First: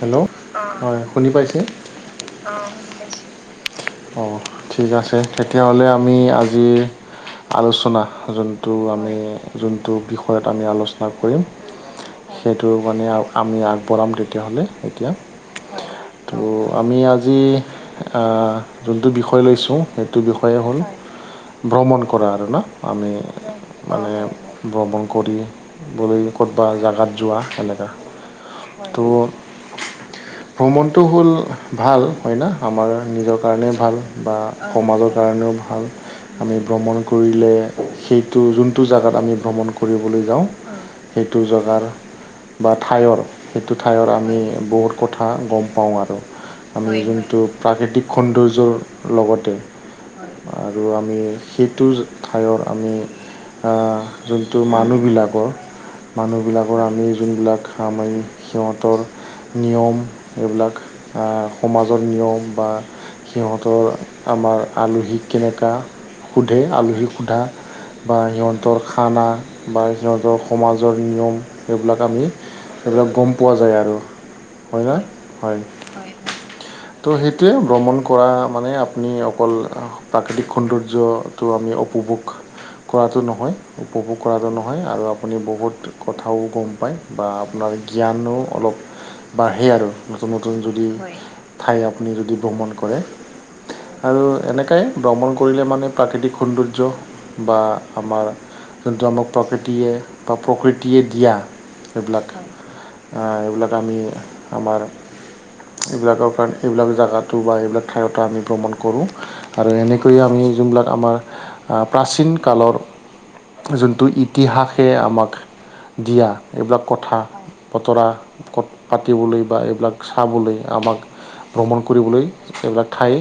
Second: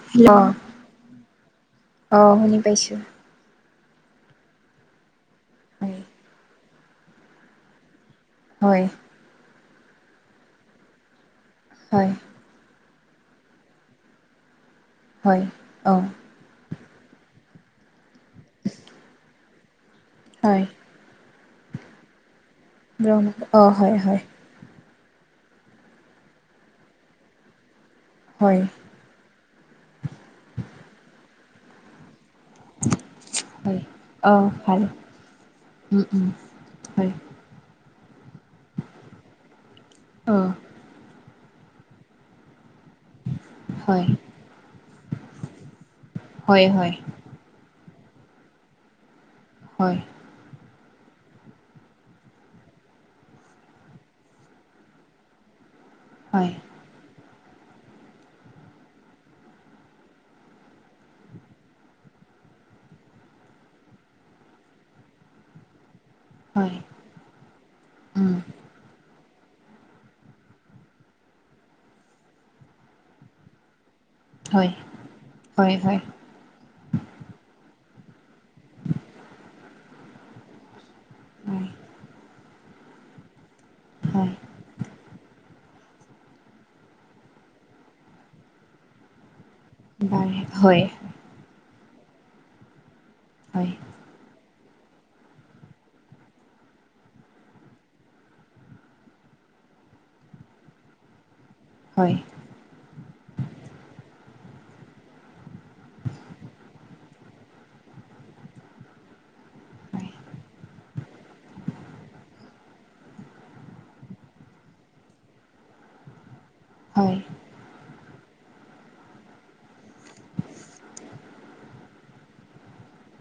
Hello হয় শুনি পাইছে? অ শুনি পাইছোঁ অ' ঠিক আছে, তেতিয়াহ'লে হয় আমি আজিৰ আলোচনা যোনটো হয় আমি যোনটো বিষয়ত আমি আলোচনা কৰিম হয়। সেইটো মানে আ আমি আগবঢ়াম তেতিয়াহ'লে। হয় অ'। ত' আমি আজি অ যোনটো বিষয় লৈছোঁ সেইটো বিষয়ে হয় হ'ল ভ্ৰমণ কৰা আৰু ন আমি ব্ৰহ্ম অ হয় মানে হয় ভ্ৰমণ কৰিবলৈ ক'তবা জেগাত যোৱা এনেকা। হয়। ত' ভ্ৰমণটো হ'ল ভাল হয় না? আমাৰ নিজৰ কাৰণেও হয় ভাল অ বা ভাল সমাজৰ কাৰণেও ভাল। উম উম আমি ভ্ৰমণ হয় কৰিলে সেইটো যোনটো জেগাত আমি ভ্ৰমণ কৰিবলৈ অ যাওঁ সেইটো জেগাৰ বা ঠাইৰ সেইটো হয় ঠাইৰ আমি বহুত কথা গ'ম পাওঁ আৰু, হয় হয় আমি যোনটো প্ৰাকৃতিক সৌন্দৰ্যৰ লগতে হয় আৰু আমি সেইটো ঠাইৰ আমি আহঁ যোনটো মানুহবিলাকৰ হয় মানুহবিলাকৰ আমি যোনবিলাক সামাইক সিহঁতৰ নিয়ম এইবিলাক অ সমাজৰ নিয়ম বা সিহঁতৰ আমাৰ আলহীক কেনেকা সোধে হয় আলহীক সোধা। বা উম সিহঁতৰ খানা বা সিহঁতৰ সমাজৰ নিয়ম সেইবিলাক আমি সেইবিলাক গ'ম পোৱা যায় আৰু হয় না? হয়। ত' সেইটোৱে ভ্ৰমণ কৰা মানে আপুনি অকল প্ৰাকৃতিক সৌন্দৰ্যটো হয় আমি উপভোগ কৰাটো নহয়। উপভোগ হয় কৰাটো নহয়, আৰু আপুনি বহুত কথাও গম পায় বা আপোনাৰ জ্ঞানো অলপ বাঢ়ে আৰু নতুন বাৰু নতুন হয় যদি ঠাই আপুনি যদি ভ্ৰমণ কৰে। হয়। আৰু এনেকাই ভ্ৰমণ কৰিলে মানে প্ৰাকৃতিক সৌন্দৰ্য বা আমাৰ যোনটো আমাক প্ৰকৃতিয়ে বা প্ৰকৃতিয়ে দিয়া হয় এইবিলাক এ এইবিলাক আমি আমাৰ এইবিলাকৰ কাৰণে এইবিলাক জাগাটো বা এইবিলাক ঠাইৰতো আমি ভ্ৰমণ কৰোঁ। আৰু হয় এনেকৈয়ে আমি যোনবিলাক আমাৰ আ প্ৰাচীন কালৰ যোনটো ইতিহাসে আমাক দিয়া এইবিলাক হয় কথা বতৰা ক পাতিবলৈ বা এইবিলাক চাবলৈ আমাক ভ্ৰমণ কৰিবলৈ এইবিলাক ঠাই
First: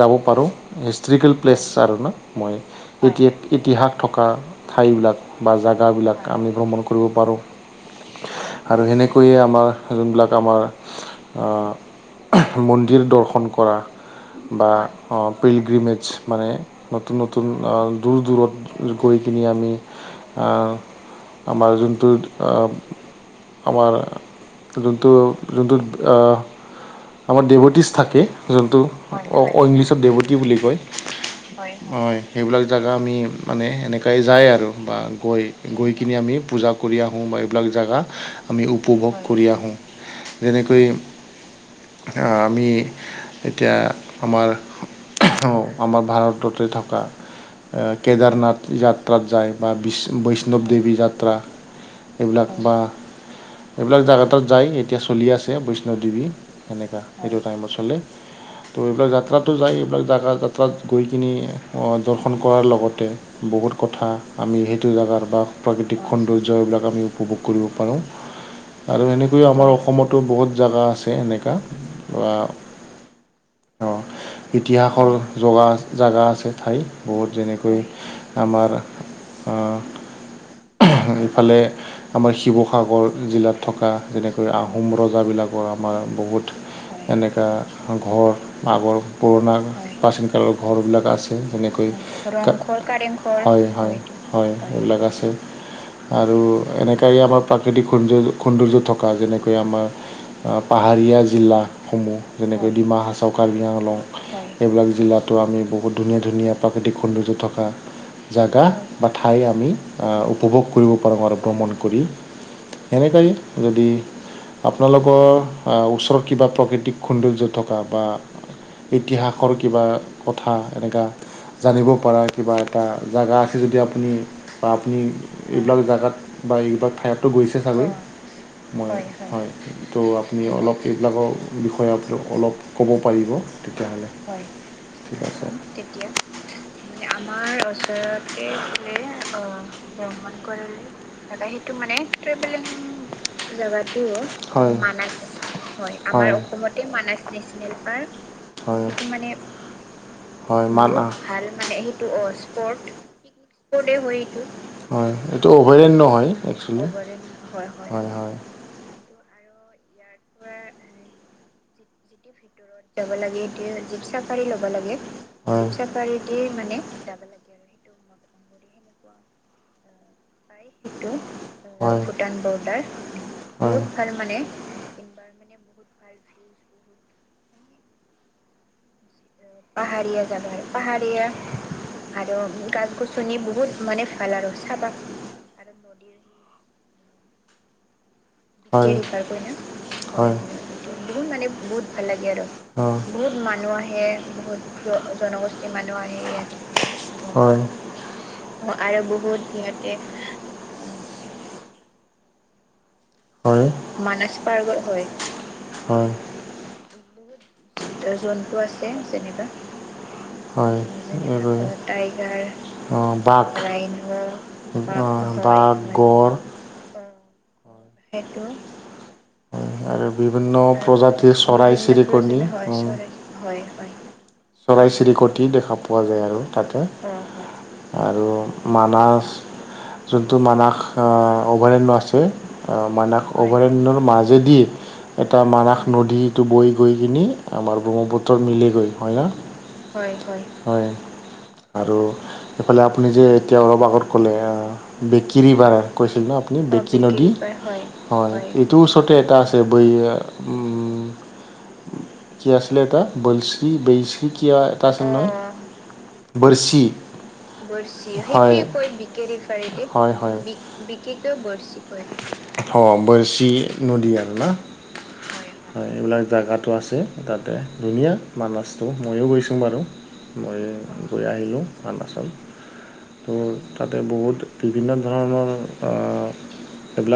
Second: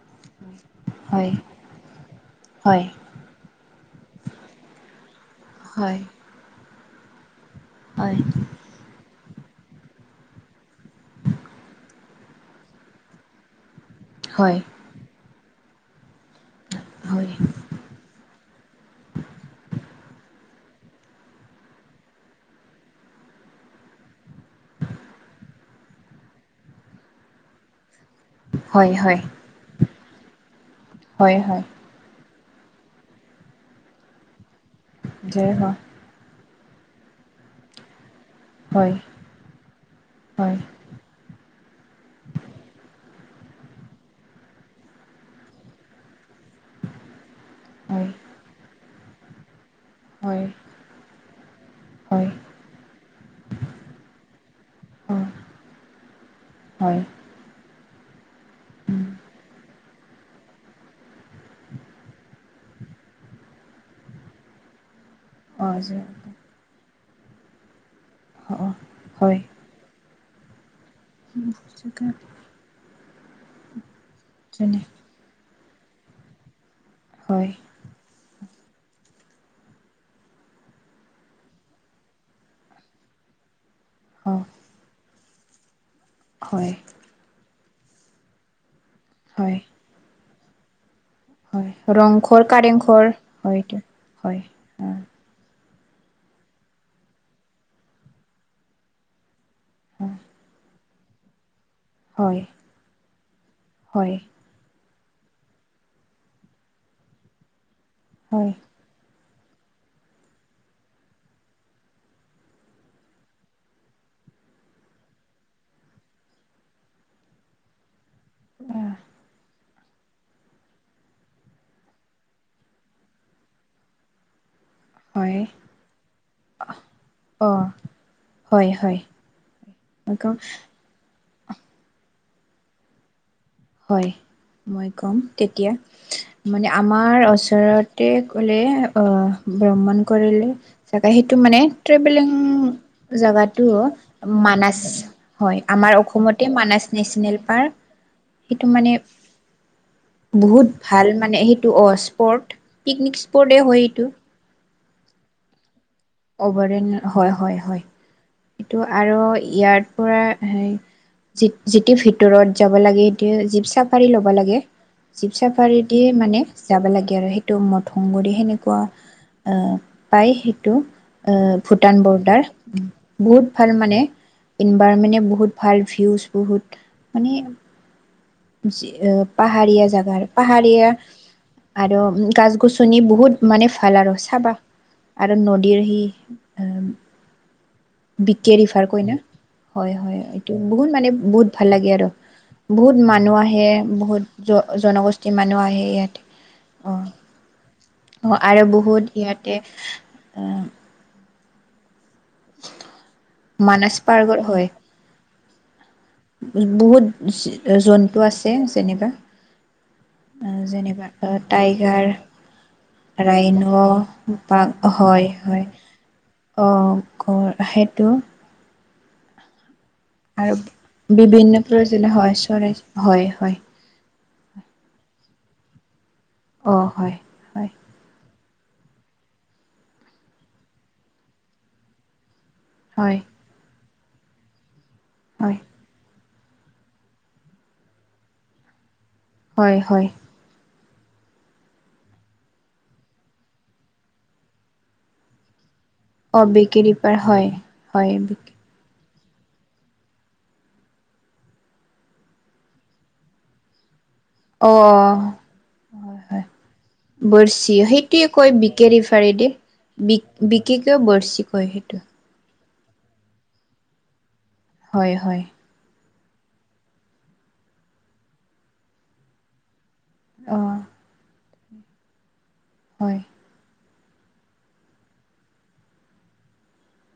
যাব পাৰোঁ। হয় হিষ্ট্ৰীকেল প্লেছ আৰু ন, মই হয় হয় ইতি ইতিহাস থকা ঠাইবিলাক বা জাগা হয় বিলাক আমি ভ্ৰমণ কৰিব পাৰোঁ। হয়। আৰু সেনেক কৈয়ে আমাৰ যোনবিলাক আমাৰ আ মন্দিৰ দৰ্শন কৰা বা অঁ পিলগ্ৰীমেজ মানে নতুন নতুন অঁ দূৰ দূৰত গৈ কিনি আমি আ আমাৰ যোনটো অঁ আমাৰ যোনটো যোনটোত অহ আমাৰ দেভটিছ থাকে যোনটো হয় হয় অ অঁ ইংলিছত দেৱতী বুলি কয়। হয় হয়। হয় সেইবিলাক জাগা আমি মানে এনেকাই যায় আৰু বা গৈ জয় হ গৈ কিনি আমি পূজা কৰি আহোঁ বা এইবিলাক জাগা আমি হয় উপভোগ কৰি আহোঁ হয় যেনেকৈ আমি এতিয়া আমাৰ অঁ আমাৰ ভাৰত ততে থকা হয় কেদাৰনাথ যাত্ৰাত যায় বা বিশ্ব হয় বৈষ্ণৱ দেৱী যাত্ৰা হয় এইবিলাক বা এইবিলাক জাগা তাত যায় এতিয়া হয় চলি আছে বৈষ্ণৱ দেৱী এনেকুৱা হয় এইটো টাইমত চলে। ত' উম এইবিলাক যাত্ৰাতো যায় এইবিলাক জাগা যাত্ৰাত গৈ কিনি দৰ্শন কৰাৰ লগতে বহুত কথা আমি সেইটো জাগাৰ বা অ প্ৰাকৃতিক সৌন্দৰ্য এইবিলাক আমি উপভোগ কৰিব পাৰোঁ। আৰু হয় এনেকৈয়ে আমাৰ অসমতো বহুত জাগা আছে এনেকুৱা বা অ যেনে ইতিহাসৰ জগা জাগা আছে ঠাই বহুত হয় যেনেকৈ আমাৰ অঁ ইফালে আমাৰ শিৱসাগৰ জিলাত থকা অ যেনেকৈ আহোম ৰজা বিলাকৰ আমাৰ বহুত হয় এনেকা ঘৰ আগৰ হয় পুৰণা প্ৰাচীন কালৰ ঘৰবিলাক আছ আছে যেনেকৈ, ৰংঘৰ, কাৰেংঘৰ হয় হয় হয় এইবিলাক আছে। আৰু এনেকাই আমাৰ প্ৰাকৃতিক সৌন্দৰ্য সৌন্দৰ্য থকা যেনেকৈ আমাৰ হয় অ পাহাৰীয়া জিলাসমূহ হয় যেনেকৈ ডিমা হাচও, কাৰ্বি আংলং হয় এইবিলাক জিলাতো আমি বহুত ধুনীয়া ধুনীয়া প্ৰাকৃতিক সৌন্দৰ্য থকা জাগা। বা ঠাই আমি আ উপভোগ কৰিব পাৰোঁ আৰু ভ্ৰমণ কৰি, সেনেকাইয়ে। যদি আপোনালোকৰ ওচৰত কিবা প্ৰাকৃতিক সুন্দৰ্য্য থকা বা ইতিহাসৰ কি কিবা কথা এনেকুৱা জানিব পৰা কিবা এটা জেগা আছে যদি আপুনি বা আপুনি হয় এইবিলাক জেগাত বা এইবিলাক ঠাইতো অ গৈছে চাগৈ। হয়, হয় মই ত' কম আপুনি অলপ এইবিলাকৰ বিষয়ে অলপ ক'ব পাৰিব? তেতিয়াহ'লে হয় মই কম ঠিক আছে তেতিয়া মানে আমাৰ ওচৰত তে কলে আহ, ভ্ৰমণ কৰিলে চাগে সেইটো মানে ট্ৰেভেলিং জেগাটো হয় মানাছ হয়, আমাৰ অসমতে মানাছ নেশ্যনেল পাৰ্ক। হয়, সেইটো মানে হয়, বহুত মানাহ বহুত ভাল মানে অ সেইটো অন স্পট স্পৰ্ত। পিকনিক স্পটে হয় এইটো হয়, এইটো অভয়াৰণ্য হয়। একচুৱেলি অভয়াৰণ্য হয়, হয়, হয় হয়। এইটো আৰু ইয়াত পৰা যিতিটো ভিতৰত যাব লাগে, তেতিয়া জীপ চাফাৰি ল'ব লাগে। জীৱ চাফাৰি দিয়ে মানে যাবা লাগে আৰু সেই টো মত সংগৰি সেনেকুৱা আহ, পায় সেইটো। আহ, ভূটান বৰ্ডাৰ, বহুত ভাল মানে বাৰ মানে বহুত ভাল ভিউজ বহুত, মানে পাহাৰীয়া জাগাৰ, পাহাৰীয়া আৰু গাছ-গছনি বহুত মানে ভাল, আৰু চাবা। আৰু নদীৰ সি বি কে ৰিফাৰ কয় ন' হয়, হয় এই বহুত মানে বহুত ভাল লাগে আৰু। লাগে আৰু। বহুত মানুহ আহে বহুত জন জনগোষ্ঠীৰ মানুহ আহে ইয়াত অ' হয়। আৰু বহুত ইয়াতে হয়, মানস মানচ পাৰ্গত হয় পাৰ্কৰ হয়। বহুত জন্তু আছে যেনেবা। হয় যেননেবা, টাইগাৰ, এইবোৰে অ', বাঘ ৰাইন পা হয়, অ', হয় বাঘ অ' [unintelligible] সেইটো উম, আৰু বিভিন্ন প্ৰজাতিৰ বিভিন্ন চৰাই প্ৰয়োজনীয় হয় চিৰিকণি চৰাই উম, হয়, হয়। [unintelligible] চৰাই-চিৰিকটি দেখা পোৱা যায়, আৰু অ তাতে। হয় হয় আৰু মানছ, যোনটো মানাস আহ, অভয়াৰণ্য আছে। আহ, হয় মানাস অভয়াৰণ্যৰ মাজেদি এটা হয় মানাস নদীত বৈ গৈ কিনি আমাৰ ব্ৰহ্মপুত্ৰত মিল গৈ হয় না? হয়, হয়। হয়। আৰু এইফালে আপুনি যে এতিয়া অলপ আগত ক'লে বেকিৰিভাৰ কৈছিল ন' অ আপুনি বেকেৰী বেকি পাৰ নদী হয়, হয়। [unintelligible] এইটোৰ ওচৰতে এটা আছে, বৈ উম, কি আছিল এটা বছ্ৰী বেইছি কিয়া অ এটা আছিল নহয় হয় অ' হয় বৰ্ছি। বৰছি বৰ্চি, কয় সেইটোৱে কৈ বিকে ৰিফাৰেদি ৰিফাৰি দি, হয়, বি হয় বিকি কিয় বিকে কু বৰছি বাৰ্চি সেইটো কয়। অ' বাৰ্ছি নদী আৰু না? হয়, হয়। হয় এইবিলাক জেগাতটো আছে, তাতে ধুনীয়া মানাছটো মইও গৈছো বাৰু। অ মইয়ো গৈ আহিলোঁ অৰুণাচল। হয়। উম' তাতে বহুত বিভিন্ন ধৰণৰ অঁহ-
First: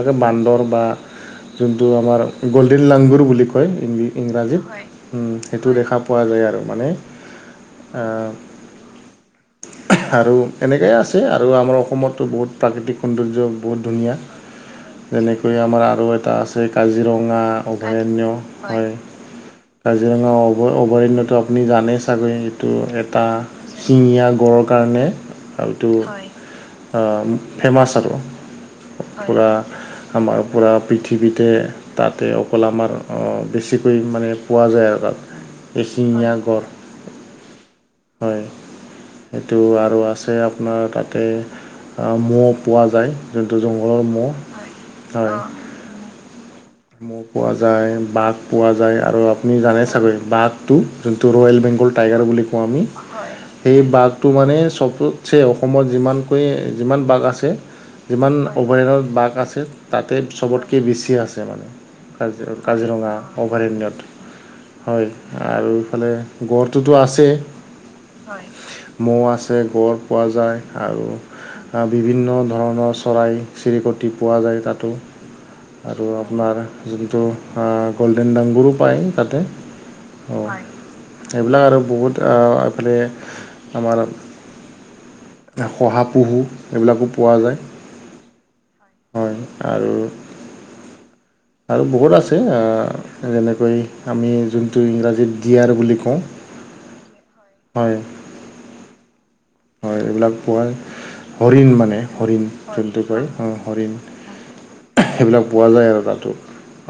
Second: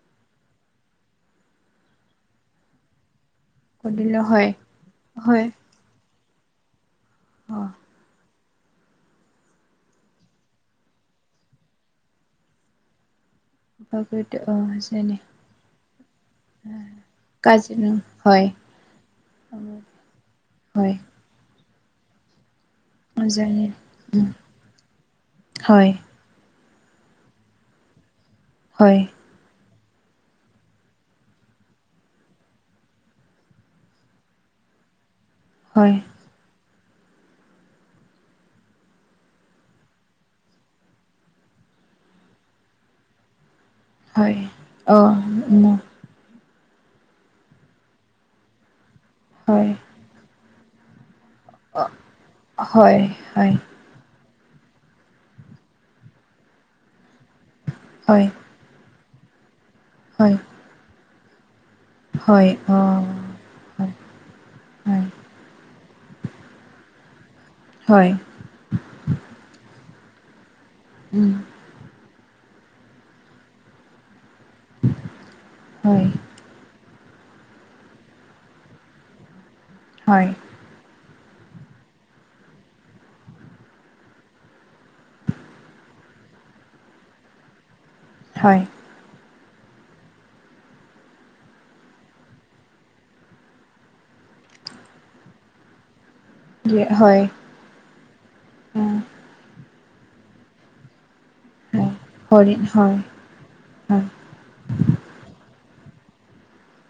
যে বান্দৰ বা যোনটো আমাৰ গ'ল্ডেন লাংগুৰ বুলি- কয় ইংৰাজীত, হয়, উম' হয় সেইটো দেখা পোৱা যায় আৰু মানে- অ অঁ। আৰু এনেকাই আছে আৰু আমাৰ অসমতো বহুত প্ৰাকৃতিক সৌন্দৰ্য- বহুত ধুনীয়া পাবৈ এতিয়া অঁ হৈছে। যেনেকৈ আমাৰ আৰু এটা আছে, কাজিৰঙা, অভয়াৰণ্য, হয়। কাজিৰঙা অভ হয় অভয়াৰণ্যতো অ- আপুনি জানেই চাগৈ এইটো এটা জানে শিঙীয়া গড় কাৰণে আৰু হয় এইটো, হয়'- আঁহ ফেমাচ আৰু। হয়, পুৰা আমাৰ পুৰা পৃথিৱীতে- তাতে অকল আমাৰ অঁ, বেছিকৈ মানে পোৱা যায় আৰু তাত। হয় এশিঙীয়া গঢ়, হয়। সেইটো আৰু আছে আপোনাৰ তাতে আঁ মৌ পোৱা যায়। যোনটো জংঘলৰ মৌ'হ। অহ, উম উম' না। মৌহ পোৱা যায় বাঘ পোৱা যায় আৰু আপুনি হয় জানে চাগৈ বাঘ টো যোনটো ৰয়েল- হয় বেংগল টাইগাৰ বুলি কওঁ আমি, হয় সেই বাঘ- টো মানে চবতছে অসমত যিমানকৈ যিমান বাঘ আছে, হয় সিমান- অভয়াৰণত বাঘ আছে তাতে হয় চবতকে বেছি আছে মানে হয় কাজীৰ অ কাজিৰঙা- অভাৰণ্যত। হয়, আৰু ইফালে, গড়টোতো আছেই। হয়। মৌ আছে গঁড় পোৱা যায় উম, আৰু- আঁ বিভিন্ন ধৰণৰ চৰাই-চিৰিকটি পোৱা যায়। তাতো। হয়, আৰু আপোনাৰ যোনটো আঁ গ'ল্ডেন ডাংগুৰো পায় তাতে। অঁ, হয়, এইবিলাক আৰু বহুত আ এইফালে আমাৰ- শহাপহু এইবিলাকো পোৱা যায়। হয়। হয়, আৰু- আৰু বহুত আছে আঁ যেনেকৈ, আমি জোনটো ইংৰাজীত দিয়াৰ বুলি কওঁ। য়ে হয়, হয় উম। হয়, এইবিলাক পোৱাৰ- হৰিণ হয়। মানে হৰিণ হয়, জোনটো কয় অঁ হৰিণ। হয়, সেইবিলাক পোৱা যায় আৰু তাতো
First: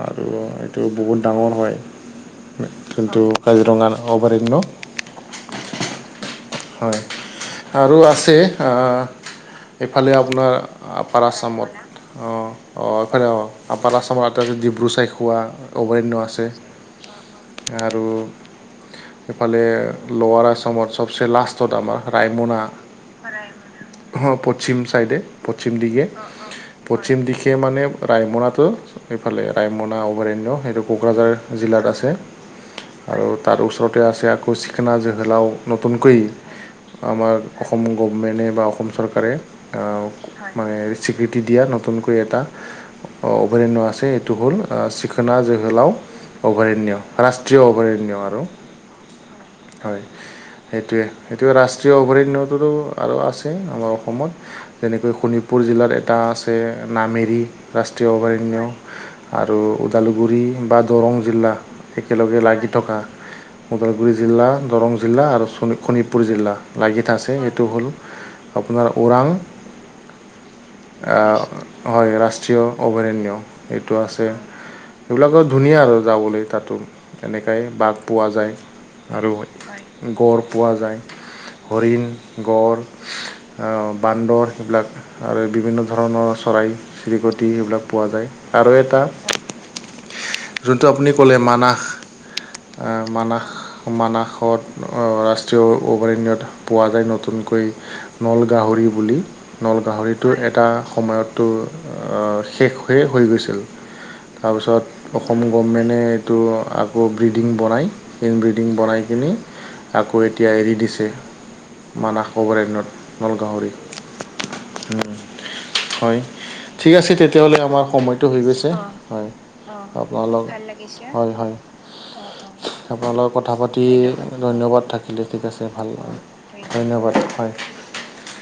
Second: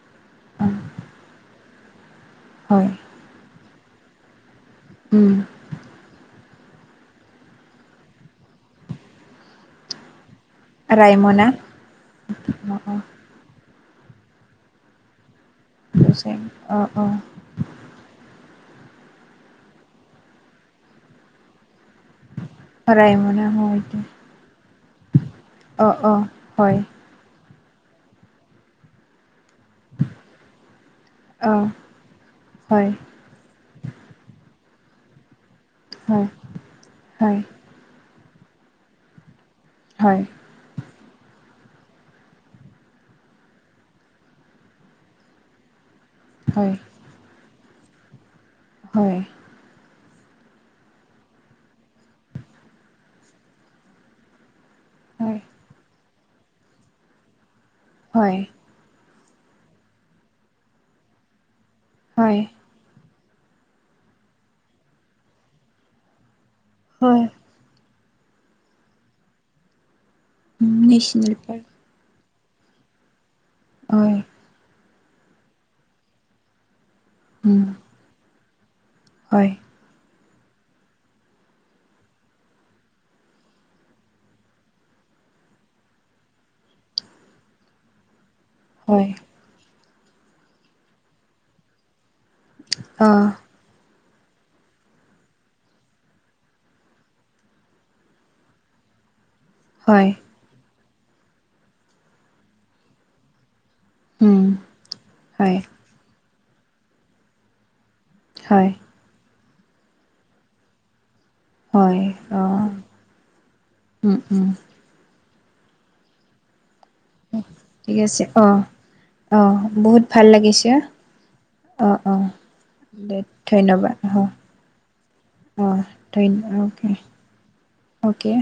আৰু অ', এইটো বহুত ডাঙৰ হয়। হয়, যোনটো কাজিৰঙাৰ অভাৰন্য। উম'। হয়, আৰু আছে আঁ এইফালে আপোনাৰ- আপাৰ ৰায়মনা আছামত অঁ অ' এইফালে অ' আপাৰ আছামত এটা আছে ডিব্ৰু চৈখোৱা। অভয়াৰণ্য বুজাই, আছে। অ', অ', আৰু সিফালে ল'ৱাৰ আছামত চব- চে লাষ্ট ত আমাৰ ৰাইমনা। ৰায়মনা হয়, দে, হঁ' প- শ্চিম চাইডে, পশ্চিম অ', দিশে। অ', হয়, পশ্চিম দিশে মানে ৰায়মনাটো- সেইফালে ৰায়মনা অভয়াৰণ্য, সেইটো কোকৰাঝাৰ অ', জিলাত আছে, হয়, আৰু তাৰ ওচৰতে আছে আকৌ, চিখনা জিহলাও, নতুনকৈ হয়, আমাৰ অসম গভমেণ্টে বা অসম চৰকাৰে আও, হয়। মানে স্বীকৃতি দিয়া নতুনকৈ এটা অভয়াৰণ্য আছে, এইটো হ'ল আ, চিখণা জেঙেলাও হয়, অভয়াৰণ্য, ৰাষ্ট্ৰীয় অভয়াৰণ্য আৰু। হয়। হয়। সেইটোৱে, সেইটোৱে অভয়াৰণ্যটোতো আৰু আছেই আমাৰ অসমত। তেনেকৈ হয়, শোণিতপুৰ জিলাত এটা আছে, নামেৰি ৰাষ্ট্ৰীয় হয়, অভয়াৰণ্য। আৰু ওদালগুৰি বা দৰং জিলা একেলগে হয়, লাগি থকা ওদালগুৰি জিলা, দৰং জিলা আৰু শোণিত শোণিতপুৰ জিলা। হয়, আছে, সেইটো হ'ল, আপোনাৰ ওৰাং আ, নেশ্যনেল পাৰ্ক হয়, ৰাষ্ট্ৰীয় অভয়াৰণ্য এইটো হয়, আছে। সেইবিলাকৰ ধুনীয়া আৰু যাবলৈ তাতো, উম, এনেকাই বাঘ পোৱা যায়। আৰু হয়, গড় পোৱা যায়। হৰিণ, গঁড়, বান্দৰ সেইবিলাক আৰু বিভিন্ন ধৰণৰ চৰাই-চিৰিকটি সেইবিলাক পোৱা যায়। আৰু এটা হয়, যোনটো আপুনি ক'লে মানাস অ', মানাস, মানাসত অ, ৰাষ্ট ৰাষ্ট্ৰীয় অভয়াৰণ্যত পোৱা যায়, নতুনকৈ নল গাহৰি বুলি। নল হয়, গাহৰিটো এটা সময়ত তোৰ শেষ হৈয়ে হৈ গৈছিল। উম, তাৰপিছত, অসম হয়, গভমেণ্টে এইটো আকৌ ব্ৰিডিং বনায় ইন হয়, ব্ৰিডিং বনাই কিনি আকৌ এতিয়া এৰি দিছে, হয়, মানস অ', অভয়াৰণ্যত নল উম, উম। গাহৰি। হয়। ঠিক আছে তেতিয়াহ'লে, আমাৰ ঠিক আছে সময়টো হৈ অঁ গৈছে। হয়, অঁ বহুত ভাল লাগিছে [unintelligible] হয়, হয়। অঁ, অঁ। আপোনাৰ দে লগত কথা পাতি ধন্যবাদ অঁ ধন্যবাদ থাক কিলে, ঠিক আছে, অঁ ভাল, ধন্য অ'কে ধন্যবাদ, হয়। অ'কে।